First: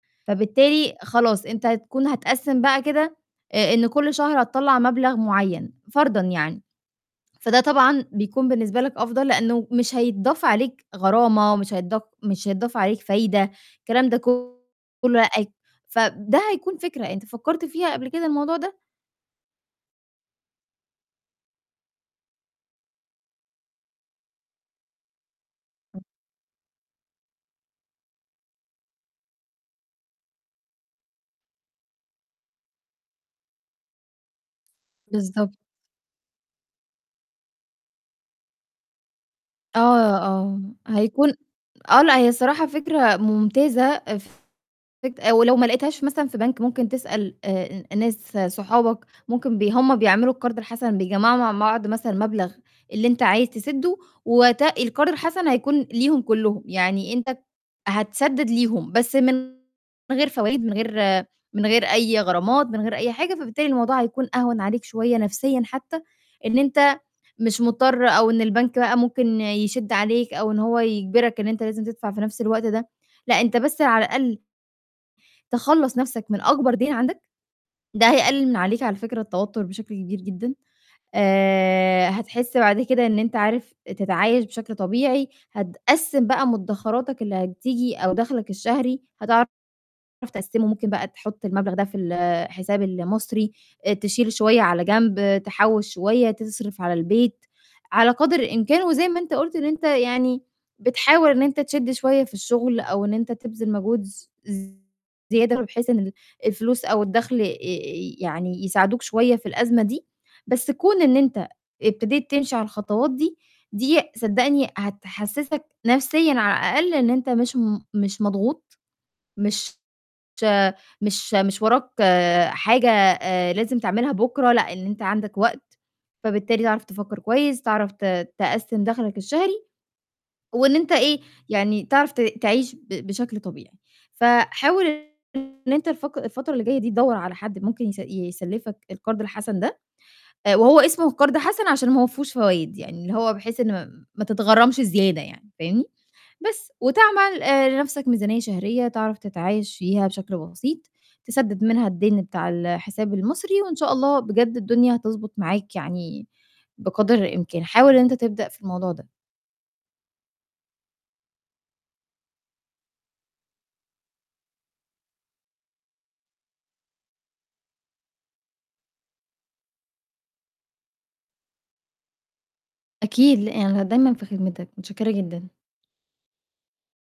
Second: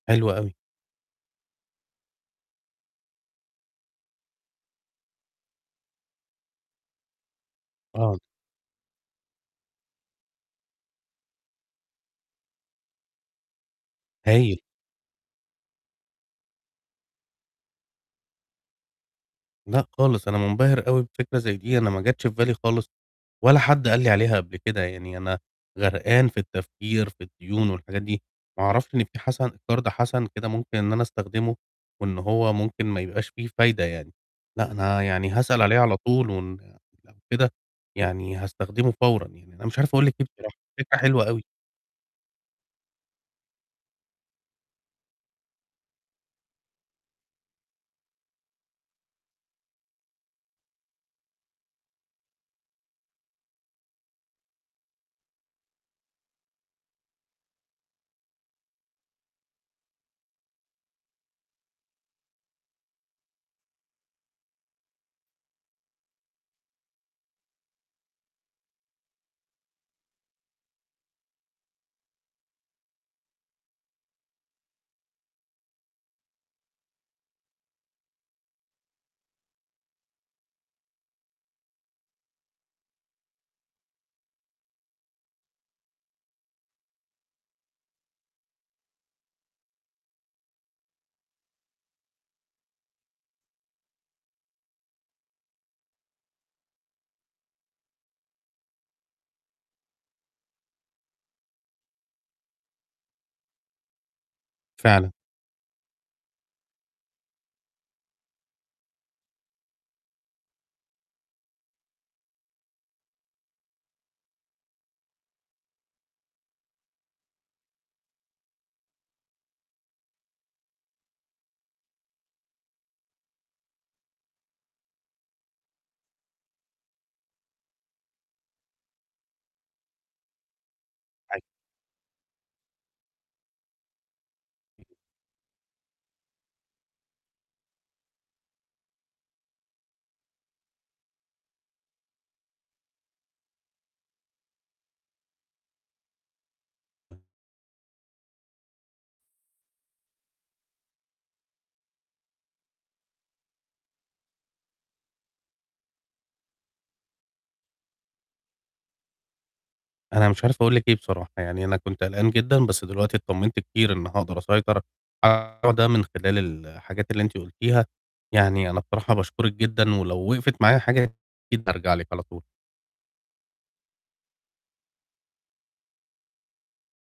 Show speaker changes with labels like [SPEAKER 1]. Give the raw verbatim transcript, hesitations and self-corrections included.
[SPEAKER 1] حلو أوي.
[SPEAKER 2] فبالتالي خلاص أنت هتكون هتقسِّم بقى كده آآ إن كل شهر هتطلَّع مبلغ مُعيّن فرضًا يعني. فده طبعًا
[SPEAKER 1] آه.
[SPEAKER 2] بيكون بالنسبة لك أفضل لإنّه مش هيتضاف عليك غرامة مش هيتضاف مش هيتضاف عليك فايدة. الكلام ده ك
[SPEAKER 1] هايل.
[SPEAKER 2] كُلّه أأي فب ده هيكون فكرة، أنت فكّرت فيها قبل كده الموضوع ده؟
[SPEAKER 1] لأ خالص، أنا مُنبَهر أوي بفكرة زي دي، أنا ما جاتش في بالي خالص ولا حد قال لي عليها قبل كده، يعني أنا غرقان في التفكير، في الديون والحاجات دي، ما أعرفش إن في حَسَن قَرْض حَسَن كده ممكن إن أنا أستخدمه وإن هو ممكن ما يبقاش فيه فايدة يعني. لأ، أنا يعني
[SPEAKER 2] بالضبط.
[SPEAKER 1] هاسأل عليه على طول، وإن لو كده يعني هاستخدمه فورًا، يعني أنا مش عارف
[SPEAKER 2] آه،
[SPEAKER 1] أقول
[SPEAKER 2] ي
[SPEAKER 1] لِك إيه بصراحة،
[SPEAKER 2] آه،
[SPEAKER 1] الفكرة حلوة
[SPEAKER 2] هيكون
[SPEAKER 1] أوي.
[SPEAKER 2] آه، لأ، هي الصراحة فكرة ممتازة اف فت ولو ما لقيتهاش مثلًا في بَنْك ممكن تسأل آآ ن ناس صُحَابَك ممكن بي هُم بيعملوا القَرْض الحَسَن بيجّمعوا مع معض مثلًا، مبلغ اللي أنت عايز تسِدّه ووقتها القَرْض الحَسَن هيكون ليهم كُلّهم. يعني أنت ب هتسدِّد ليهم بس من من غير فوايد، من غير من غير أي غرامات، من غير أي حاجة. فبالتالي الموضوع هيكون أهوَن عليك شوية نَفْسيًا حتّى إن أنت مش مضطر أو إن البَنْك بقى ممكن يشِد عليك أو إن هو يجبرك إن أنت لازم تدفع في نَفْس الوقت ده. لأ، أنت بس على الأقل تخلَّص نفَسْك من أكبر دَيْن عندك، ده هيقلِّل من عليك على فكرة التوتُّر بشكل كبير جدًا. آآ هَتحسّ بعد كده، إن أنت عارف تتعايش بشكل طبيعي، هتقسِّم بقى مُدَّخراتَك اللي هتيجي أو دخْلَك الشهري هتعرف تقسّمه. ممكن بقى تحُطّ المبلغ ده في الحساب المصري، آآ تشيل شوية على جنب، تحوِّش شوية، تصرِف على البيت على قدر الإمكان وزي ما أنت قُلت إن أنت يعني "بتحاول إن أنت تشدّ شوية في الشُغل" أو إن أنت "تبذِل مجهود ز ز
[SPEAKER 1] فعلًا.
[SPEAKER 2] زيادة" بحيث إن ال الفلوس أو الدخْل آآ ي يعني يساعِدوك شوية، في الأزمة دي. بس كُون إن أنت ابتديت تمشي على الخطوات دي دي صدّقني هتحسِّسك نَفْسيًا على الأقل إن أنت مش م مش مضغوط، مش مش مش وراك حاجة آآ لازم تعملها بُكرة، لأ، إن أنت عندَك وقت، فبالتالي تعرف تفكَّر كويس، تعرف ت تقسِّم دخْلَك الشهري وإن أنت إيه،
[SPEAKER 1] أي
[SPEAKER 2] يعني تعرف ت تعيش ب بشكل طبيعي. فحاول إن إن أنت الفق الفترة اللي جاية دي تدوَّر على حد ممكن يس يسلِّفَك القَرْض الحَسَن ده، آآ وهو اسمه قَرْض حَسَن عشان ما هوَ فيهوش فوايد، يعني اللي هو بحيث إن م ما تتغرّمش زيادة يعني، فاهمني، بس. وتعمل آآ لنَفْسك ميزانية شهرية تعرف تتعايش فيها بشكل بسيط، تسدِّد منها الدَيْن بتاع الحساب المصري وإن شاء الله بجد، الدنيا هتضبُط معاك يعني بقدر الإمكان. حاول إن أنت تبدأ في الموضوع ده.
[SPEAKER 1] أنا مش عارف، أقول لِك إيه بصراحة، يعني أنا كنت قلقان جدًا، بس دلوقتي اتطمِنت كتير إن هاقدر أسيطر على الموضوع ده من خلال الحاجات اللي أنتِ قُلتيها، يعني أنا بصراحة باشكُرِك جدًا، ولو وِقِفت معايا حاجة، أكيد بارجع لِك على طول.
[SPEAKER 2] أكيد، ل أنا دايمًا في خِدمِتَك، مٌتشكِّرة جدًا.